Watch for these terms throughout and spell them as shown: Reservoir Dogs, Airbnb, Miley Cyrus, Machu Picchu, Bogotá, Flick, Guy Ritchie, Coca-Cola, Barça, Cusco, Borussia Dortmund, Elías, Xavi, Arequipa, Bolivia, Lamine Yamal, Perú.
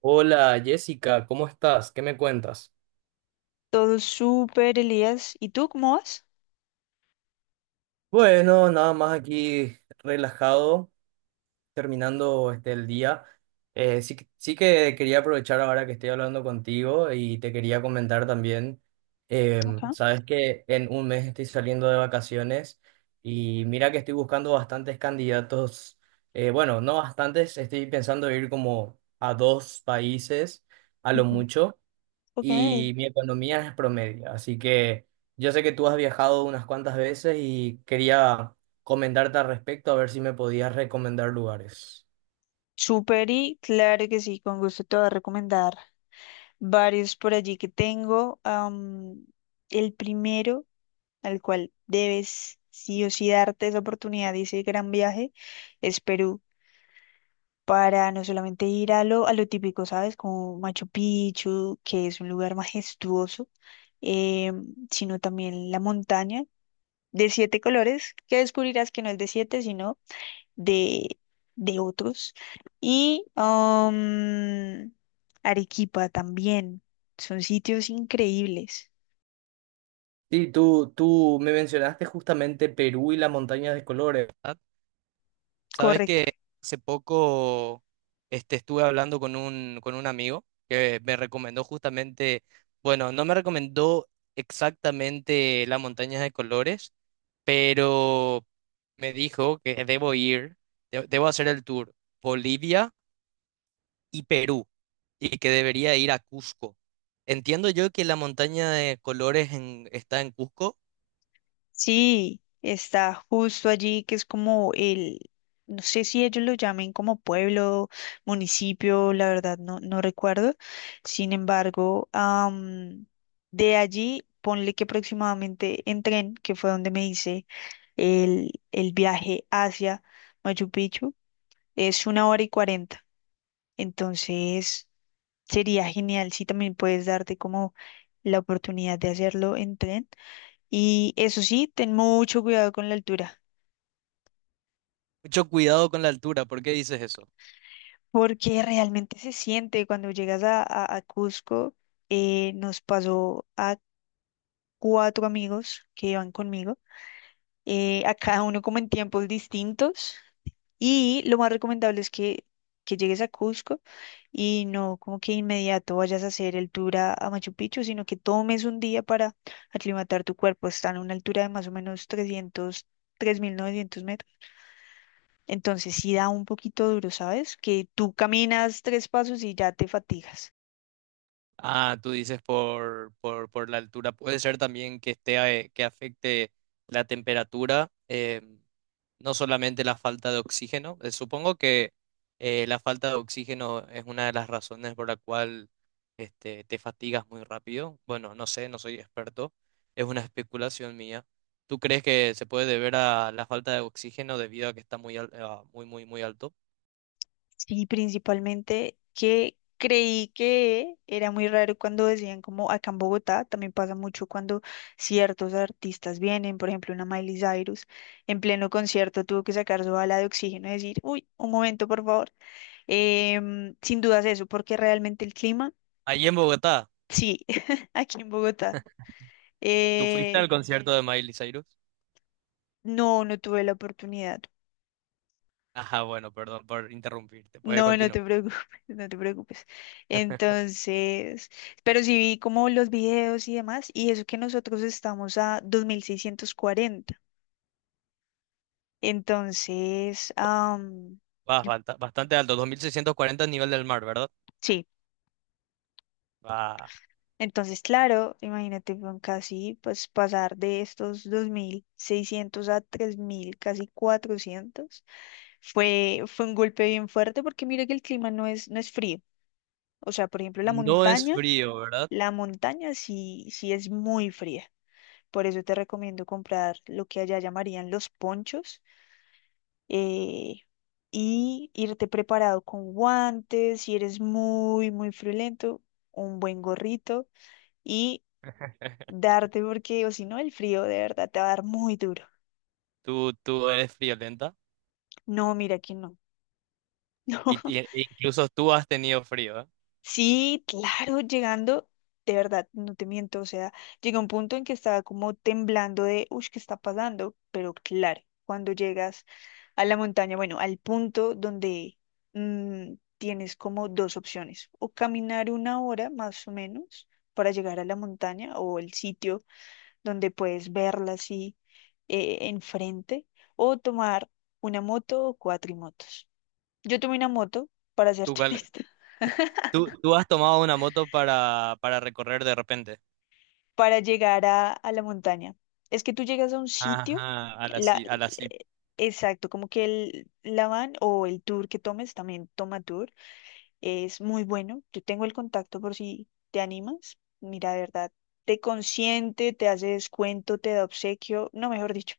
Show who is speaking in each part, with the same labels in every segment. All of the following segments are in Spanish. Speaker 1: Hola Jessica, ¿cómo estás? ¿Qué me cuentas?
Speaker 2: Todo súper, Elías. ¿Y tú cómo vas?
Speaker 1: Bueno, nada más aquí relajado, terminando el día. Sí que quería aprovechar ahora que estoy hablando contigo y te quería comentar también,
Speaker 2: Acá.
Speaker 1: sabes que en un mes estoy saliendo de vacaciones y mira que estoy buscando bastantes candidatos, bueno, no bastantes, estoy pensando ir como a dos países a lo
Speaker 2: Ujú.
Speaker 1: mucho.
Speaker 2: Ok.
Speaker 1: Y mi economía es promedio. Así que yo sé que tú has viajado unas cuantas veces y quería comentarte al respecto a ver si me podías recomendar lugares.
Speaker 2: Súper y claro que sí, con gusto te voy a recomendar varios por allí que tengo. El primero, al cual debes sí o sí darte esa oportunidad y ese gran viaje, es Perú. Para no solamente ir a lo típico, ¿sabes? Como Machu Picchu, que es un lugar majestuoso, sino también la montaña de siete colores, que descubrirás que no es de siete, sino de, de otros. Y Arequipa también. Son sitios increíbles.
Speaker 1: Sí, tú me mencionaste justamente Perú y las montañas de colores, ¿verdad? Sabes
Speaker 2: Correcto.
Speaker 1: que hace poco estuve hablando con un amigo que me recomendó justamente, bueno, no me recomendó exactamente las montañas de colores, pero me dijo que debo ir, debo hacer el tour Bolivia y Perú y que debería ir a Cusco. Entiendo yo que la montaña de colores está en Cusco.
Speaker 2: Sí, está justo allí, que es como el, no sé si ellos lo llamen como pueblo, municipio, la verdad no, no recuerdo. Sin embargo, de allí, ponle que aproximadamente en tren, que fue donde me hice el viaje hacia Machu Picchu, es una hora y cuarenta. Entonces, sería genial si también puedes darte como la oportunidad de hacerlo en tren. Y eso sí, ten mucho cuidado con la altura,
Speaker 1: Mucho cuidado con la altura, ¿por qué dices eso?
Speaker 2: porque realmente se siente cuando llegas a Cusco. Nos pasó a cuatro amigos que iban conmigo, a cada uno como en tiempos distintos. Y lo más recomendable es que llegues a Cusco y no como que inmediato vayas a hacer el tour a Machu Picchu, sino que tomes un día para aclimatar tu cuerpo. Está a una altura de más o menos 3.900 metros. Entonces sí da un poquito duro, ¿sabes? Que tú caminas tres pasos y ya te fatigas.
Speaker 1: Ah, tú dices por, por la altura. Puede ser también que esté, que afecte la temperatura, no solamente la falta de oxígeno. Supongo que la falta de oxígeno es una de las razones por la cual te fatigas muy rápido. Bueno, no sé, no soy experto. Es una especulación mía. ¿Tú crees que se puede deber a la falta de oxígeno debido a que está muy, muy, muy, muy alto?
Speaker 2: Sí, principalmente que creí que era muy raro cuando decían como acá en Bogotá, también pasa mucho cuando ciertos artistas vienen, por ejemplo, una Miley Cyrus, en pleno concierto tuvo que sacar su bala de oxígeno y decir, uy, un momento, por favor. Sin dudas eso, porque realmente el clima,
Speaker 1: Allí en Bogotá,
Speaker 2: sí, aquí en Bogotá,
Speaker 1: ¿tú fuiste al
Speaker 2: eh,
Speaker 1: concierto, sí, de Miley Cyrus?
Speaker 2: no, no tuve la oportunidad.
Speaker 1: Ajá, bueno, perdón por interrumpirte. Puede
Speaker 2: No, no te
Speaker 1: continuar.
Speaker 2: preocupes, no te preocupes. Entonces, pero sí vi como los videos y demás, y eso que nosotros estamos a 2.640. Entonces,
Speaker 1: Vas
Speaker 2: yo-
Speaker 1: bastante alto, 2640 nivel del mar, ¿verdad?
Speaker 2: sí,
Speaker 1: Va.
Speaker 2: entonces, claro, imagínate con casi pues pasar de estos 2.600 a 3.000, casi 400. Fue un golpe bien fuerte porque mira que el clima no es, no es frío. O sea, por ejemplo,
Speaker 1: No es frío, ¿verdad?
Speaker 2: la montaña sí, sí es muy fría. Por eso te recomiendo comprar lo que allá llamarían los ponchos, eh, y irte preparado con guantes, si eres muy, muy friolento, un buen gorrito y darte, porque, o si no, el frío de verdad te va a dar muy duro.
Speaker 1: Tú eres friolenta.
Speaker 2: No, mira que no. No.
Speaker 1: E incluso tú has tenido frío, ¿eh?
Speaker 2: Sí, claro, llegando, de verdad, no te miento, o sea, llega un punto en que estaba como temblando de, uy, ¿qué está pasando? Pero claro, cuando llegas a la montaña, bueno, al punto donde tienes como dos opciones, o caminar una hora más o menos para llegar a la montaña o el sitio donde puedes verla así enfrente, o tomar una moto o cuatrimotos. Yo tomé una moto, para
Speaker 1: Tú,
Speaker 2: serte
Speaker 1: cuál-
Speaker 2: honesta.
Speaker 1: tú has tomado una moto para, recorrer de repente.
Speaker 2: Para llegar a la montaña. Es que tú llegas a un sitio,
Speaker 1: Ajá, a la,
Speaker 2: la,
Speaker 1: ci- a la ci-
Speaker 2: eh, exacto, como que la van o el tour que tomes, también toma tour, es muy bueno. Yo tengo el contacto por si te animas. Mira, de verdad, te consiente, te hace descuento, te da obsequio, no, mejor dicho.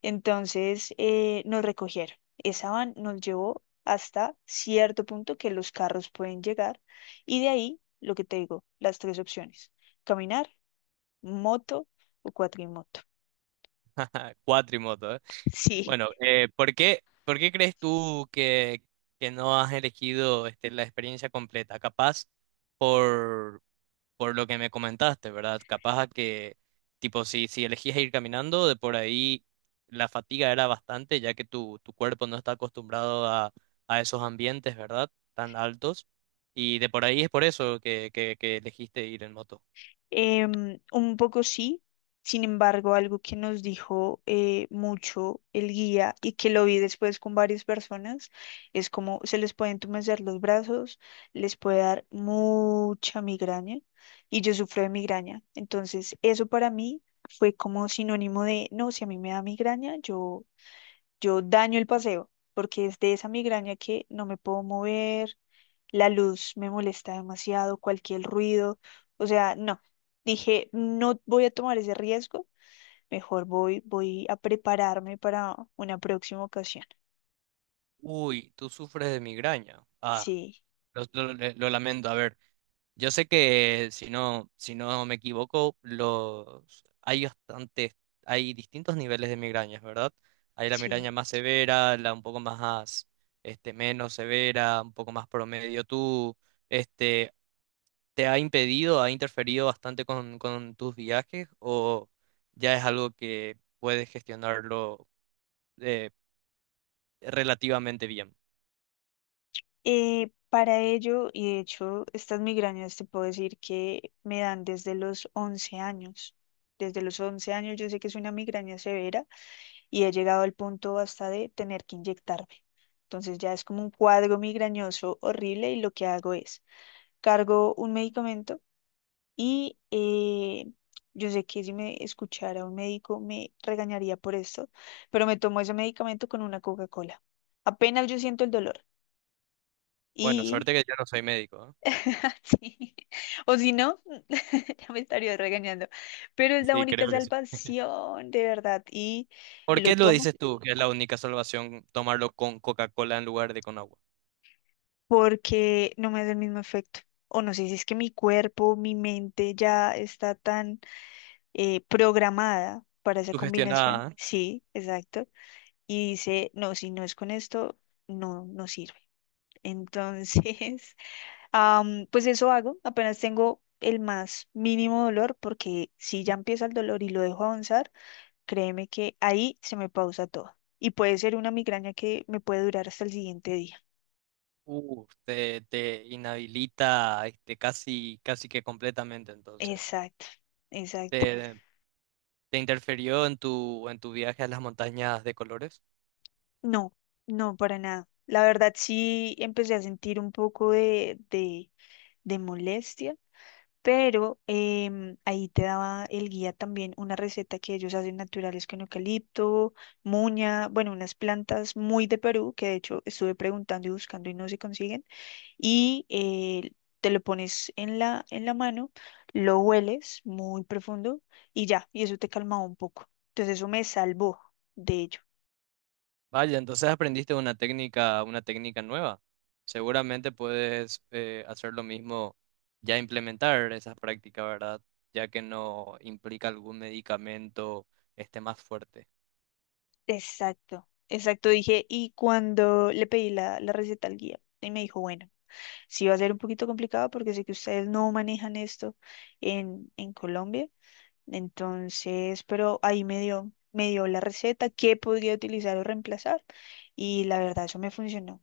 Speaker 2: Entonces, nos recogieron. Esa van nos llevó hasta cierto punto que los carros pueden llegar y de ahí, lo que te digo, las tres opciones. Caminar, moto o cuatrimoto.
Speaker 1: Cuatrimoto, ¿eh?
Speaker 2: Sí,
Speaker 1: Bueno, ¿por qué crees tú que no has elegido la experiencia completa? Capaz por, por lo que me comentaste, ¿verdad? Capaz a que, tipo, si elegías ir caminando, de por ahí la fatiga era bastante, ya que tu cuerpo no está acostumbrado a esos ambientes, ¿verdad? Tan altos. Y de por ahí es por eso que elegiste ir en moto.
Speaker 2: un poco sí. Sin embargo, algo que nos dijo mucho el guía y que lo vi después con varias personas es como se les pueden entumecer los brazos, les puede dar mucha migraña, y yo sufro de migraña. Entonces, eso para mí fue como sinónimo de, no, si a mí me da migraña, yo daño el paseo, porque es de esa migraña que no me puedo mover. La luz me molesta demasiado, cualquier ruido, o sea, no. Dije, no voy a tomar ese riesgo, mejor voy, voy a prepararme para una próxima ocasión.
Speaker 1: Uy, tú sufres de migraña. Ah,
Speaker 2: Sí,
Speaker 1: lo lamento. A ver, yo sé que si no me equivoco, los hay bastantes, hay distintos niveles de migrañas, ¿verdad? Hay la
Speaker 2: sí.
Speaker 1: migraña más severa, la un poco más, menos severa, un poco más promedio. ¿Tú, este, te ha impedido, ha interferido bastante con, tus viajes o ya es algo que puedes gestionarlo eh, relativamente bien?
Speaker 2: Para ello, y de hecho, estas migrañas te puedo decir que me dan desde los 11 años. Desde los 11 años yo sé que es una migraña severa y he llegado al punto hasta de tener que inyectarme. Entonces ya es como un cuadro migrañoso horrible y lo que hago es cargo un medicamento y yo sé que si me escuchara un médico me regañaría por esto, pero me tomo ese medicamento con una Coca-Cola. Apenas yo siento el dolor
Speaker 1: Bueno,
Speaker 2: y
Speaker 1: suerte que yo no soy médico,
Speaker 2: sí, o si no, ya me estaría regañando, pero es
Speaker 1: ¿eh?
Speaker 2: la
Speaker 1: Sí,
Speaker 2: única
Speaker 1: creo que sí.
Speaker 2: salvación, de verdad, y
Speaker 1: ¿Por
Speaker 2: lo
Speaker 1: qué lo
Speaker 2: tomo.
Speaker 1: dices tú que es la única salvación tomarlo con Coca-Cola en lugar de con agua?
Speaker 2: Porque no me hace el mismo efecto. O no sé si es que mi cuerpo, mi mente ya está tan programada para esa combinación.
Speaker 1: Sugestionada, ¿eh?
Speaker 2: Sí, exacto. Y dice, no, si no es con esto, no, no sirve. Entonces, pues eso hago. Apenas tengo el más mínimo dolor, porque si ya empieza el dolor y lo dejo avanzar, créeme que ahí se me pausa todo. Y puede ser una migraña que me puede durar hasta el siguiente día.
Speaker 1: Te inhabilita casi, casi que completamente entonces.
Speaker 2: Exacto, exacto.
Speaker 1: ¿Te, te interfirió en tu viaje a las montañas de colores?
Speaker 2: No, no, para nada. La verdad sí empecé a sentir un poco de molestia, pero ahí te daba el guía también una receta que ellos hacen naturales con eucalipto, muña, bueno, unas plantas muy de Perú que de hecho estuve preguntando y buscando y no se consiguen. Y te lo pones en la mano, lo hueles muy profundo y ya, y eso te calmaba un poco. Entonces eso me salvó. De
Speaker 1: Vaya, entonces aprendiste una técnica nueva. Seguramente puedes hacer lo mismo, ya implementar esa práctica, ¿verdad? Ya que no implica algún medicamento más fuerte.
Speaker 2: Exacto, exacto, dije, y cuando le pedí la, la receta al guía, y me dijo, bueno, sí va a ser un poquito complicado porque sé que ustedes no manejan esto en Colombia, entonces, pero ahí me dio la receta, qué podría utilizar o reemplazar, y la verdad eso me funcionó,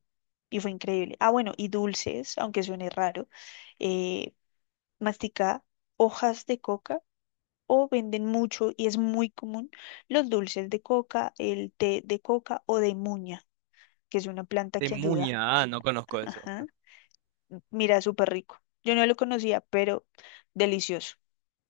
Speaker 2: y fue increíble. Ah, bueno, y dulces, aunque suene raro, eh, masticaba hojas de coca, o venden mucho y es muy común los dulces de coca, el té de coca o de muña, que es una planta
Speaker 1: De
Speaker 2: que ayuda.
Speaker 1: muña, ah, no conozco eso.
Speaker 2: Ajá. Mira, súper rico. Yo no lo conocía, pero delicioso.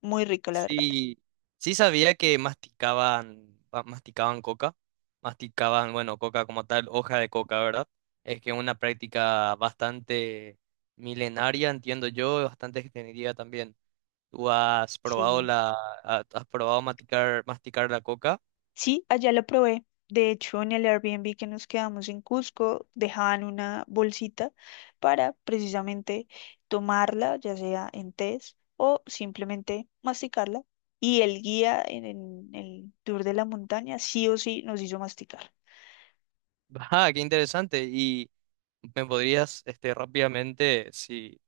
Speaker 2: Muy rico, la verdad.
Speaker 1: Sí, sí sabía que masticaban, masticaban coca, masticaban, bueno, coca como tal, hoja de coca, ¿verdad? Es que es una práctica bastante milenaria, entiendo yo, bastante extendida también. ¿Tú has probado
Speaker 2: Sí.
Speaker 1: has probado masticar la coca?
Speaker 2: Sí, allá lo probé. De hecho, en el Airbnb que nos quedamos en Cusco, dejaban una bolsita para precisamente tomarla, ya sea en tés o simplemente masticarla. Y el guía en el tour de la montaña sí o sí nos hizo masticar.
Speaker 1: Ah, qué interesante. Y me podrías, rápidamente, si,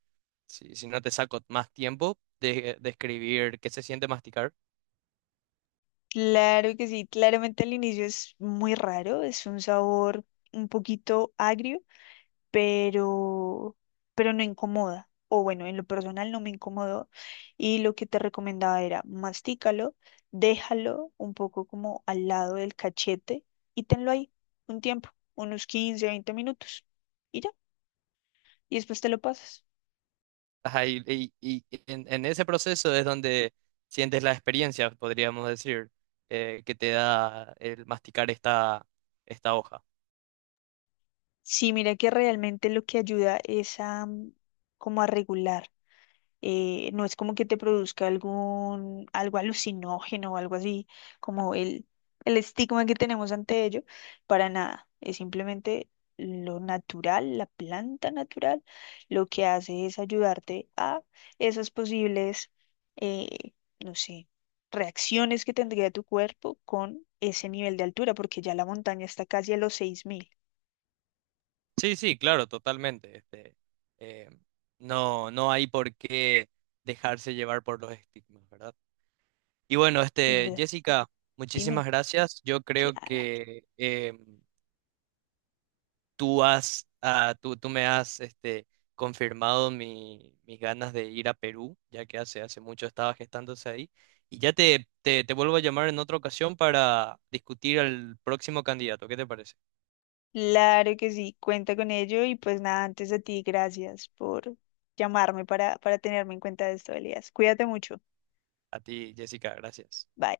Speaker 1: si, si no te saco más tiempo, describir qué se siente masticar.
Speaker 2: Claro que sí, claramente al inicio es muy raro, es un sabor un poquito agrio, pero, pero no incomoda. O bueno, en lo personal no me incomodó. Y lo que te recomendaba era mastícalo, déjalo un poco como al lado del cachete y tenlo ahí un tiempo, unos 15-20 minutos. Y ya, y después te lo pasas.
Speaker 1: Ajá, y en ese proceso es donde sientes la experiencia, podríamos decir, que te da el masticar esta hoja.
Speaker 2: Sí, mira que realmente lo que ayuda es a como a regular. No es como que te produzca algún, algo alucinógeno o algo así, como el estigma que tenemos ante ello, para nada, es simplemente lo natural, la planta natural. Lo que hace es ayudarte a esas posibles, eh, no sé, reacciones que tendría tu cuerpo con ese nivel de altura, porque ya la montaña está casi a los 6.000,
Speaker 1: Sí, sí, claro, totalmente. Eh, no, no hay por qué dejarse llevar por los estigmas, ¿verdad? Y bueno,
Speaker 2: sin duda.
Speaker 1: Jessica,
Speaker 2: Dime,
Speaker 1: muchísimas gracias. Yo creo
Speaker 2: claro.
Speaker 1: que tú me has confirmado mis ganas de ir a Perú, ya que hace mucho estaba gestándose ahí. Y ya te vuelvo a llamar en otra ocasión para discutir al próximo candidato. ¿Qué te parece?
Speaker 2: Claro que sí, cuenta con ello y pues nada, antes a ti, gracias por llamarme para tenerme en cuenta de esto, Elías. Cuídate mucho.
Speaker 1: A ti, Jessica, gracias.
Speaker 2: Bye.